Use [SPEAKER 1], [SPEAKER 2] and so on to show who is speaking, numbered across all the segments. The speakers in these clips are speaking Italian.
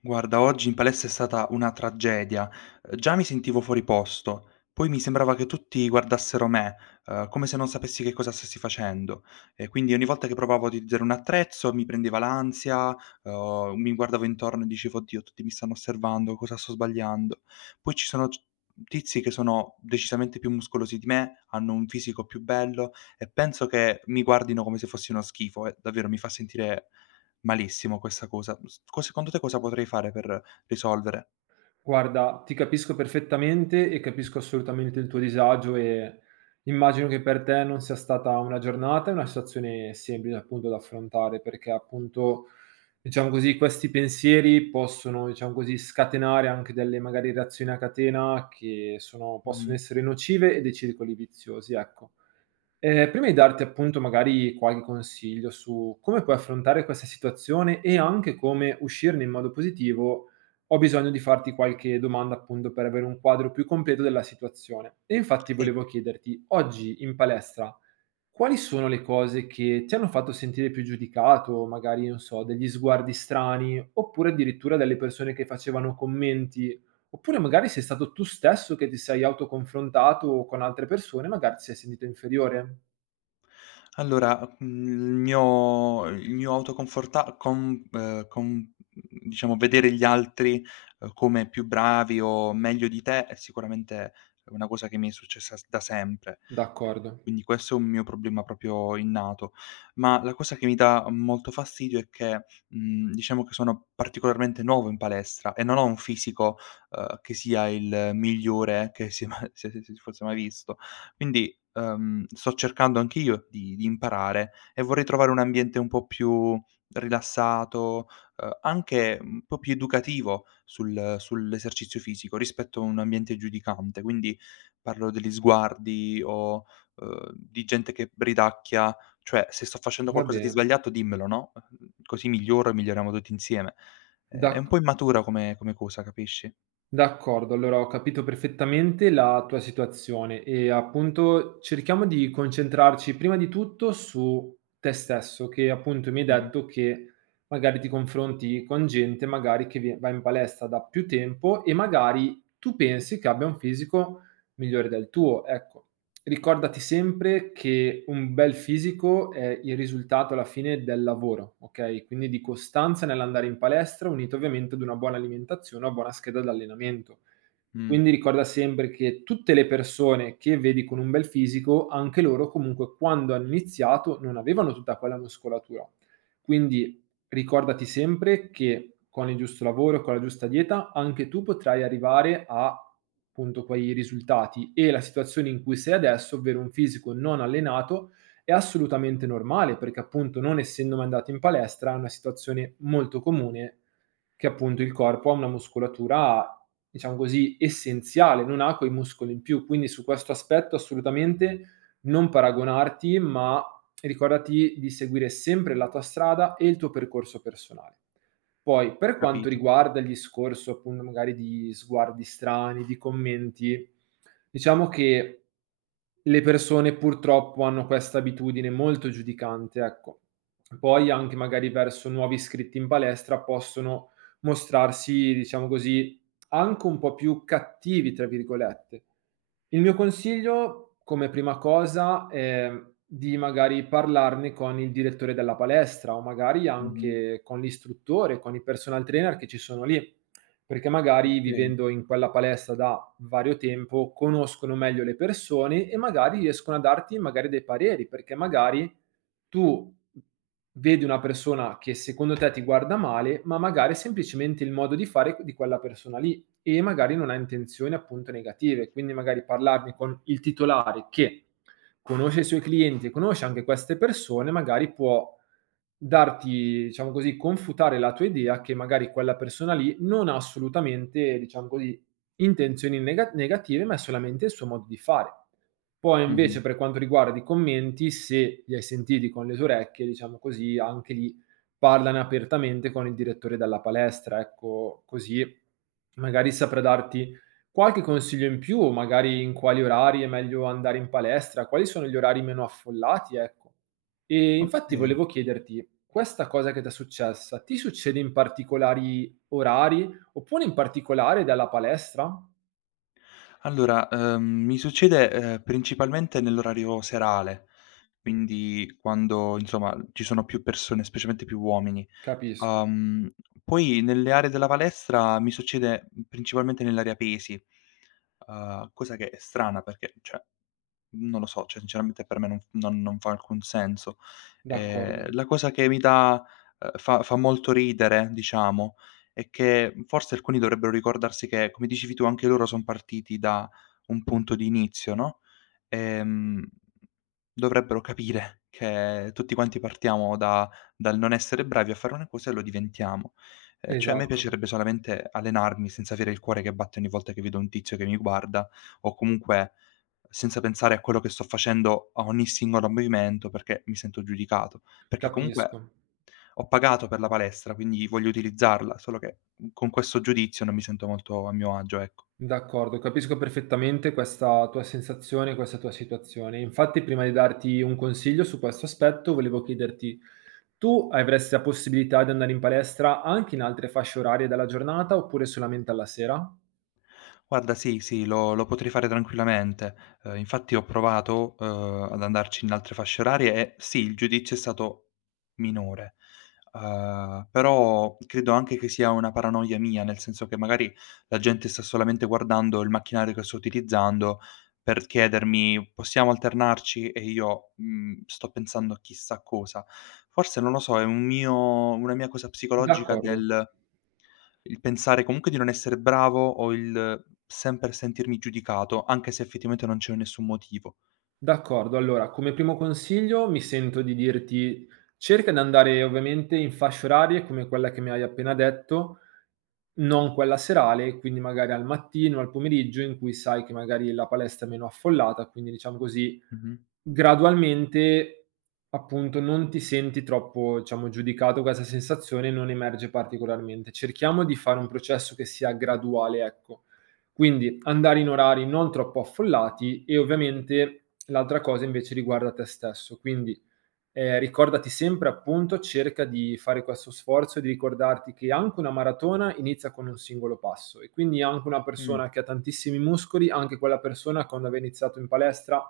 [SPEAKER 1] Guarda, oggi in palestra è stata una tragedia. Già mi sentivo fuori posto, poi mi sembrava che tutti guardassero me, come se non sapessi che cosa stessi facendo. E quindi ogni volta che provavo a utilizzare un attrezzo mi prendeva l'ansia, mi guardavo intorno e dicevo, oddio, tutti mi stanno osservando, cosa sto sbagliando? Poi ci sono tizi che sono decisamente più muscolosi di me, hanno un fisico più bello e penso che mi guardino come se fossi uno schifo e davvero mi fa sentire malissimo questa cosa. S co secondo te cosa potrei fare per risolvere?
[SPEAKER 2] Guarda, ti capisco perfettamente e capisco assolutamente il tuo disagio e immagino che per te non sia stata una giornata e una situazione semplice appunto da affrontare, perché appunto, diciamo così, questi pensieri possono, diciamo così, scatenare anche delle magari reazioni a catena che sono possono
[SPEAKER 1] Mh-mh.
[SPEAKER 2] essere nocive e dei circoli viziosi, ecco. Prima di darti appunto magari qualche consiglio su come puoi affrontare questa situazione e anche come uscirne in modo positivo, ho bisogno di farti qualche domanda appunto per avere un quadro più completo della situazione. E infatti
[SPEAKER 1] Sì.
[SPEAKER 2] volevo chiederti, oggi in palestra quali sono le cose che ti hanno fatto sentire più giudicato, magari non so, degli sguardi strani, oppure addirittura delle persone che facevano commenti, oppure magari sei stato tu stesso che ti sei autoconfrontato con altre persone, magari ti sei sentito inferiore?
[SPEAKER 1] Allora, il mio autoconforta con diciamo, vedere gli altri, come più bravi o meglio di te è sicuramente una cosa che mi è successa s da sempre,
[SPEAKER 2] D'accordo,
[SPEAKER 1] quindi questo è un mio problema proprio innato. Ma la cosa che mi dà molto fastidio è che, diciamo che sono particolarmente nuovo in palestra e non ho un fisico, che sia il migliore che si si fosse mai visto. Quindi sto cercando anch'io di imparare e vorrei trovare un ambiente un po' più rilassato, anche un po' più educativo sull'esercizio fisico rispetto a un ambiente giudicante. Quindi parlo degli sguardi o, di gente che bridacchia, cioè se sto facendo
[SPEAKER 2] va
[SPEAKER 1] qualcosa di
[SPEAKER 2] bene.
[SPEAKER 1] sbagliato dimmelo, no, così miglioro e miglioriamo tutti insieme. È
[SPEAKER 2] D'ac
[SPEAKER 1] un po' immatura come cosa, capisci?
[SPEAKER 2] d'accordo, allora ho capito perfettamente la tua situazione e appunto cerchiamo di concentrarci prima di tutto su te stesso, che appunto mi hai
[SPEAKER 1] Mh-mh.
[SPEAKER 2] detto che magari ti confronti con gente magari che vie va in palestra da più tempo e magari tu pensi che abbia un fisico migliore del tuo, ecco. Ricordati sempre che un bel fisico è il risultato alla fine del lavoro, okay, quindi di costanza nell'andare in palestra, unito ovviamente ad una buona alimentazione, una buona scheda d'allenamento.
[SPEAKER 1] Mh,
[SPEAKER 2] Quindi ricorda sempre che tutte le persone che vedi con un bel fisico, anche loro comunque quando hanno iniziato non avevano tutta quella muscolatura. Quindi ricordati sempre che con il giusto lavoro, con la giusta dieta, anche tu potrai arrivare a appunto quei risultati e la situazione in cui sei adesso, ovvero un fisico non allenato, è assolutamente normale perché appunto non essendo mai andato in palestra è una situazione molto comune che appunto il corpo ha una muscolatura diciamo così essenziale, non ha quei muscoli in più, quindi su questo aspetto assolutamente non paragonarti, e ricordati di seguire sempre la tua strada e il tuo percorso personale. Poi, per quanto
[SPEAKER 1] capito.
[SPEAKER 2] riguarda il discorso appunto magari di sguardi strani, di commenti, diciamo che le persone purtroppo hanno questa abitudine molto giudicante, ecco. Poi anche magari verso nuovi iscritti in palestra possono mostrarsi, diciamo così, anche un po' più "cattivi" tra virgolette. Il mio consiglio, come prima cosa, è di magari parlarne con il direttore della palestra o magari
[SPEAKER 1] Mh-mh.
[SPEAKER 2] anche con l'istruttore, con i personal trainer che ci sono lì, perché magari
[SPEAKER 1] Okay.
[SPEAKER 2] vivendo in quella palestra da vario tempo conoscono meglio le persone e magari riescono a darti magari dei pareri, perché magari tu vedi una persona che secondo te ti guarda male, ma magari è semplicemente il modo di fare di quella persona lì e magari non ha intenzioni appunto negative. Quindi magari parlarne con il titolare che conosce i suoi clienti e conosce anche queste persone, magari può darti, diciamo così, confutare la tua idea che magari quella persona lì non ha assolutamente, diciamo così, intenzioni negative, ma è solamente il suo modo di fare. Poi invece
[SPEAKER 1] Mh-mh.
[SPEAKER 2] per quanto riguarda i commenti, se li hai sentiti con le tue orecchie, diciamo così, anche lì parlane apertamente con il direttore della palestra, ecco, così magari saprà darti qualche consiglio in più, magari in quali orari è meglio andare in palestra, quali sono gli orari meno affollati, ecco. E infatti
[SPEAKER 1] Okay.
[SPEAKER 2] volevo chiederti, questa cosa che t'è successa, ti succede in particolari orari, oppure in particolare dalla palestra?
[SPEAKER 1] Allora, mi succede, principalmente nell'orario serale, quindi quando insomma ci sono più persone, specialmente più uomini.
[SPEAKER 2] Capisco,
[SPEAKER 1] Uhm, poi nelle aree della palestra mi succede principalmente nell'area pesi, cosa che è strana perché cioè non lo so, cioè sinceramente per me non f non non fa alcun senso.
[SPEAKER 2] d'accordo.
[SPEAKER 1] La cosa che mi dà fa fa molto ridere, diciamo, è che forse alcuni dovrebbero ricordarsi che, come dicevi tu, anche loro son partiti da un punto di inizio, no? Ehm, dovrebbero capire che tutti quanti partiamo da dal non essere bravi a fare una cosa e lo diventiamo. Cioè a me
[SPEAKER 2] Esatto,
[SPEAKER 1] piacerebbe solamente allenarmi senza avere il cuore che batte ogni volta che vedo un tizio che mi guarda, o comunque senza pensare a quello che sto facendo a ogni singolo movimento perché mi sento giudicato. Perché comunque
[SPEAKER 2] capisco.
[SPEAKER 1] ho pagato per la palestra, quindi voglio utilizzarla, solo che con questo giudizio non mi sento molto a mio agio, ecco.
[SPEAKER 2] D'accordo, capisco perfettamente questa tua sensazione, questa tua situazione. Infatti, prima di darti un consiglio su questo aspetto, volevo chiederti, tu avresti la possibilità di andare in palestra anche in altre fasce orarie della giornata oppure solamente alla sera?
[SPEAKER 1] Guarda, sì, sì, lo potrei fare tranquillamente. Infatti ho provato, ad andarci in altre fasce orarie e sì, il giudizio è stato minore. Però credo anche che sia una paranoia mia, nel senso che magari la gente sta solamente guardando il macchinario che sto utilizzando per chiedermi: "Possiamo alternarci?" E io, sto pensando a chissà cosa. Forse non lo so, è un mio una mia cosa psicologica
[SPEAKER 2] D'accordo,
[SPEAKER 1] del il pensare comunque di non essere bravo o il sempre sentirmi giudicato, anche se effettivamente non c'è nessun motivo.
[SPEAKER 2] d'accordo. Allora, come primo consiglio mi sento di dirti cerca di andare ovviamente in fasce orarie come quella che mi hai appena detto, non quella serale, quindi magari al mattino, al pomeriggio in cui sai che magari la palestra è meno affollata, quindi diciamo così,
[SPEAKER 1] Mh-mh.
[SPEAKER 2] gradualmente appunto non ti senti troppo, diciamo, giudicato, questa sensazione non emerge particolarmente. Cerchiamo di fare un processo che sia graduale, ecco. Quindi andare in orari non troppo affollati e ovviamente l'altra cosa invece riguarda te stesso. Quindi ricordati sempre appunto, cerca di fare questo sforzo e di ricordarti che anche una maratona inizia con un singolo passo e quindi anche una
[SPEAKER 1] Mh.
[SPEAKER 2] persona che ha tantissimi muscoli, anche quella persona quando aveva iniziato in palestra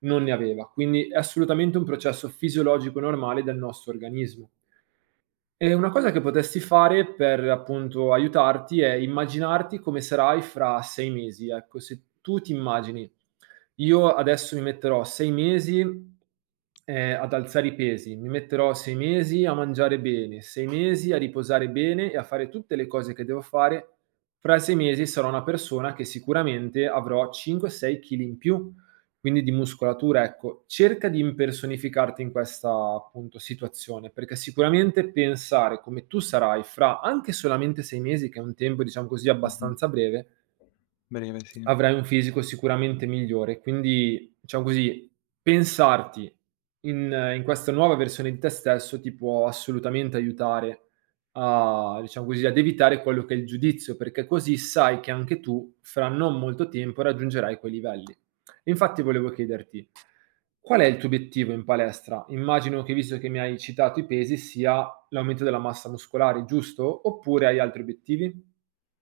[SPEAKER 2] non ne aveva. Quindi è assolutamente un processo fisiologico normale del nostro organismo. Una cosa che potresti fare per, appunto, aiutarti è immaginarti come sarai fra 6 mesi, ecco. Se tu ti immagini: "Io adesso mi metterò 6 mesi, ad alzare i pesi, mi metterò 6 mesi a mangiare bene, 6 mesi a riposare bene e a fare tutte le cose che devo fare, fra 6 mesi sarò una persona che sicuramente avrò 5, 6 chili in più". Quindi di muscolatura, ecco, cerca di impersonificarti in questa, appunto, situazione, perché sicuramente pensare come tu sarai fra anche solamente 6 mesi, che è un tempo, diciamo così,
[SPEAKER 1] Mh-mh.
[SPEAKER 2] abbastanza breve,
[SPEAKER 1] Breve, sì.
[SPEAKER 2] avrai un fisico sicuramente migliore. Quindi, diciamo così, pensarti in questa nuova versione di te stesso ti può assolutamente aiutare a diciamo così, ad evitare quello che è il giudizio, perché così sai che anche tu fra non molto tempo raggiungerai quei livelli. Infatti volevo chiederti: qual è il tuo obiettivo in palestra? Immagino che, visto che mi hai citato i pesi, sia l'aumento della massa muscolare, giusto? Oppure hai altri obiettivi?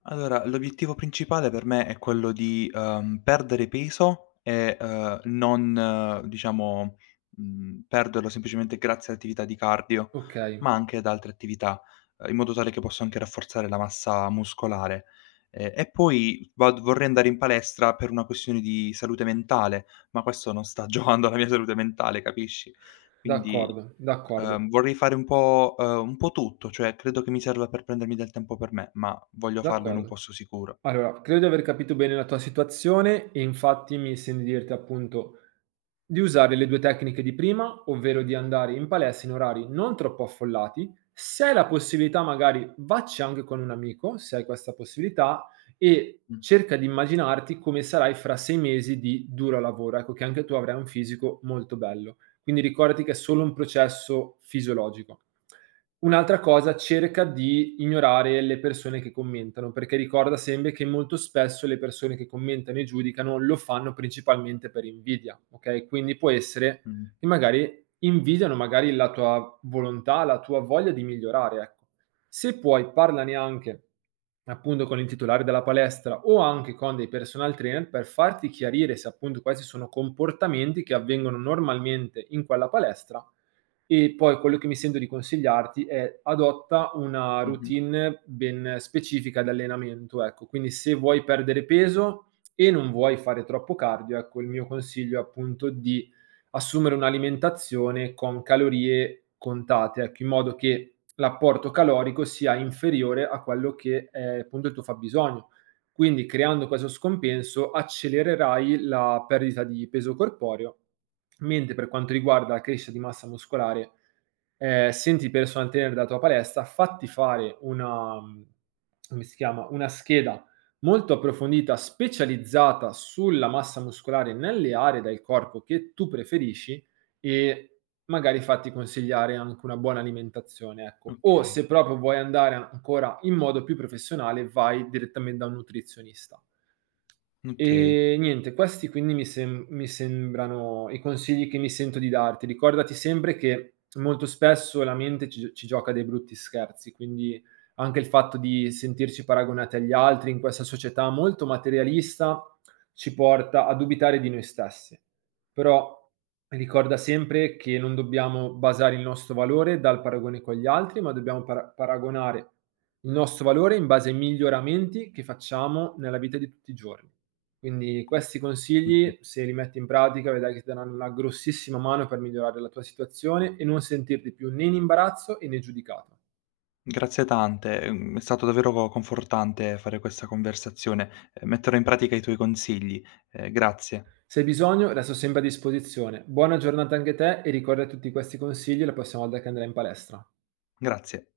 [SPEAKER 1] Allora, l'obiettivo principale per me è quello di, perdere peso e, non diciamo, perderlo semplicemente grazie all'attività di cardio,
[SPEAKER 2] Okay,
[SPEAKER 1] ma anche ad altre attività, in modo tale che posso anche rafforzare la massa muscolare. E poi vad vorrei andare in palestra per una questione di salute mentale, ma questo non sta giovando alla mia salute mentale, capisci? Quindi
[SPEAKER 2] d'accordo, d'accordo.
[SPEAKER 1] Vorrei fare un po' tutto, cioè credo che mi serva per prendermi del tempo per me, ma voglio farlo in un
[SPEAKER 2] D'accordo.
[SPEAKER 1] posto sicuro.
[SPEAKER 2] Allora, credo di aver capito bene la tua situazione e infatti mi sento di dirti appunto di usare le 2 tecniche di prima, ovvero di andare in palestra in orari non troppo affollati. Se hai la possibilità magari vacci anche con un amico, se hai questa possibilità, e
[SPEAKER 1] Mh,
[SPEAKER 2] cerca di immaginarti come sarai fra 6 mesi di duro lavoro, ecco che anche tu avrai un fisico molto bello. Quindi ricordati che è solo un processo fisiologico. Un'altra cosa, cerca di ignorare le persone che commentano, perché ricorda sempre che molto spesso le persone che commentano e giudicano lo fanno principalmente per invidia, ok? Quindi può essere
[SPEAKER 1] mh,
[SPEAKER 2] che magari invidiano magari la tua volontà, la tua voglia di migliorare, ecco. Se puoi parlane anche appunto con il titolare della palestra o anche con dei personal trainer per farti chiarire se appunto questi sono comportamenti che avvengono normalmente in quella palestra e poi quello che mi sento di consigliarti è adotta una
[SPEAKER 1] mh-mh.
[SPEAKER 2] routine ben specifica di allenamento, ecco. Quindi se vuoi perdere peso e non vuoi fare troppo cardio, ecco, il mio consiglio è appunto di assumere un'alimentazione con calorie contate, ecco, in modo che l'apporto calorico sia inferiore a quello che è appunto il tuo fabbisogno. Quindi creando questo scompenso accelererai la perdita di peso corporeo, mentre per quanto riguarda la crescita di massa muscolare, senti il personal trainer della tua palestra, fatti fare una, come si chiama, una scheda molto approfondita, specializzata sulla massa muscolare nelle aree del corpo che tu preferisci e magari fatti consigliare anche una buona alimentazione, ecco. O
[SPEAKER 1] Okay,
[SPEAKER 2] se proprio vuoi andare ancora in modo più professionale, vai direttamente da un nutrizionista.
[SPEAKER 1] okay.
[SPEAKER 2] Niente, questi quindi mi sembrano i consigli che mi sento di darti. Ricordati sempre che molto spesso la mente ci gioca dei brutti scherzi, quindi anche il fatto di sentirci paragonati agli altri in questa società molto materialista ci porta a dubitare di noi stessi. Però, ricorda sempre che non dobbiamo basare il nostro valore dal paragone con gli altri, ma dobbiamo paragonare il nostro valore in base ai miglioramenti che facciamo nella vita di tutti i giorni. Quindi questi
[SPEAKER 1] Mh-mh.
[SPEAKER 2] consigli, se li metti in pratica, vedrai che ti daranno una grossissima mano per migliorare la tua situazione e non sentirti più né in imbarazzo e né giudicato.
[SPEAKER 1] Grazie tante, è stato davvero confortante fare questa conversazione. Metterò in pratica i tuoi consigli. Grazie,
[SPEAKER 2] Se hai bisogno, resto sempre a disposizione. Buona giornata anche a te e ricorda tutti questi consigli la prossima volta che andrai in palestra.
[SPEAKER 1] grazie.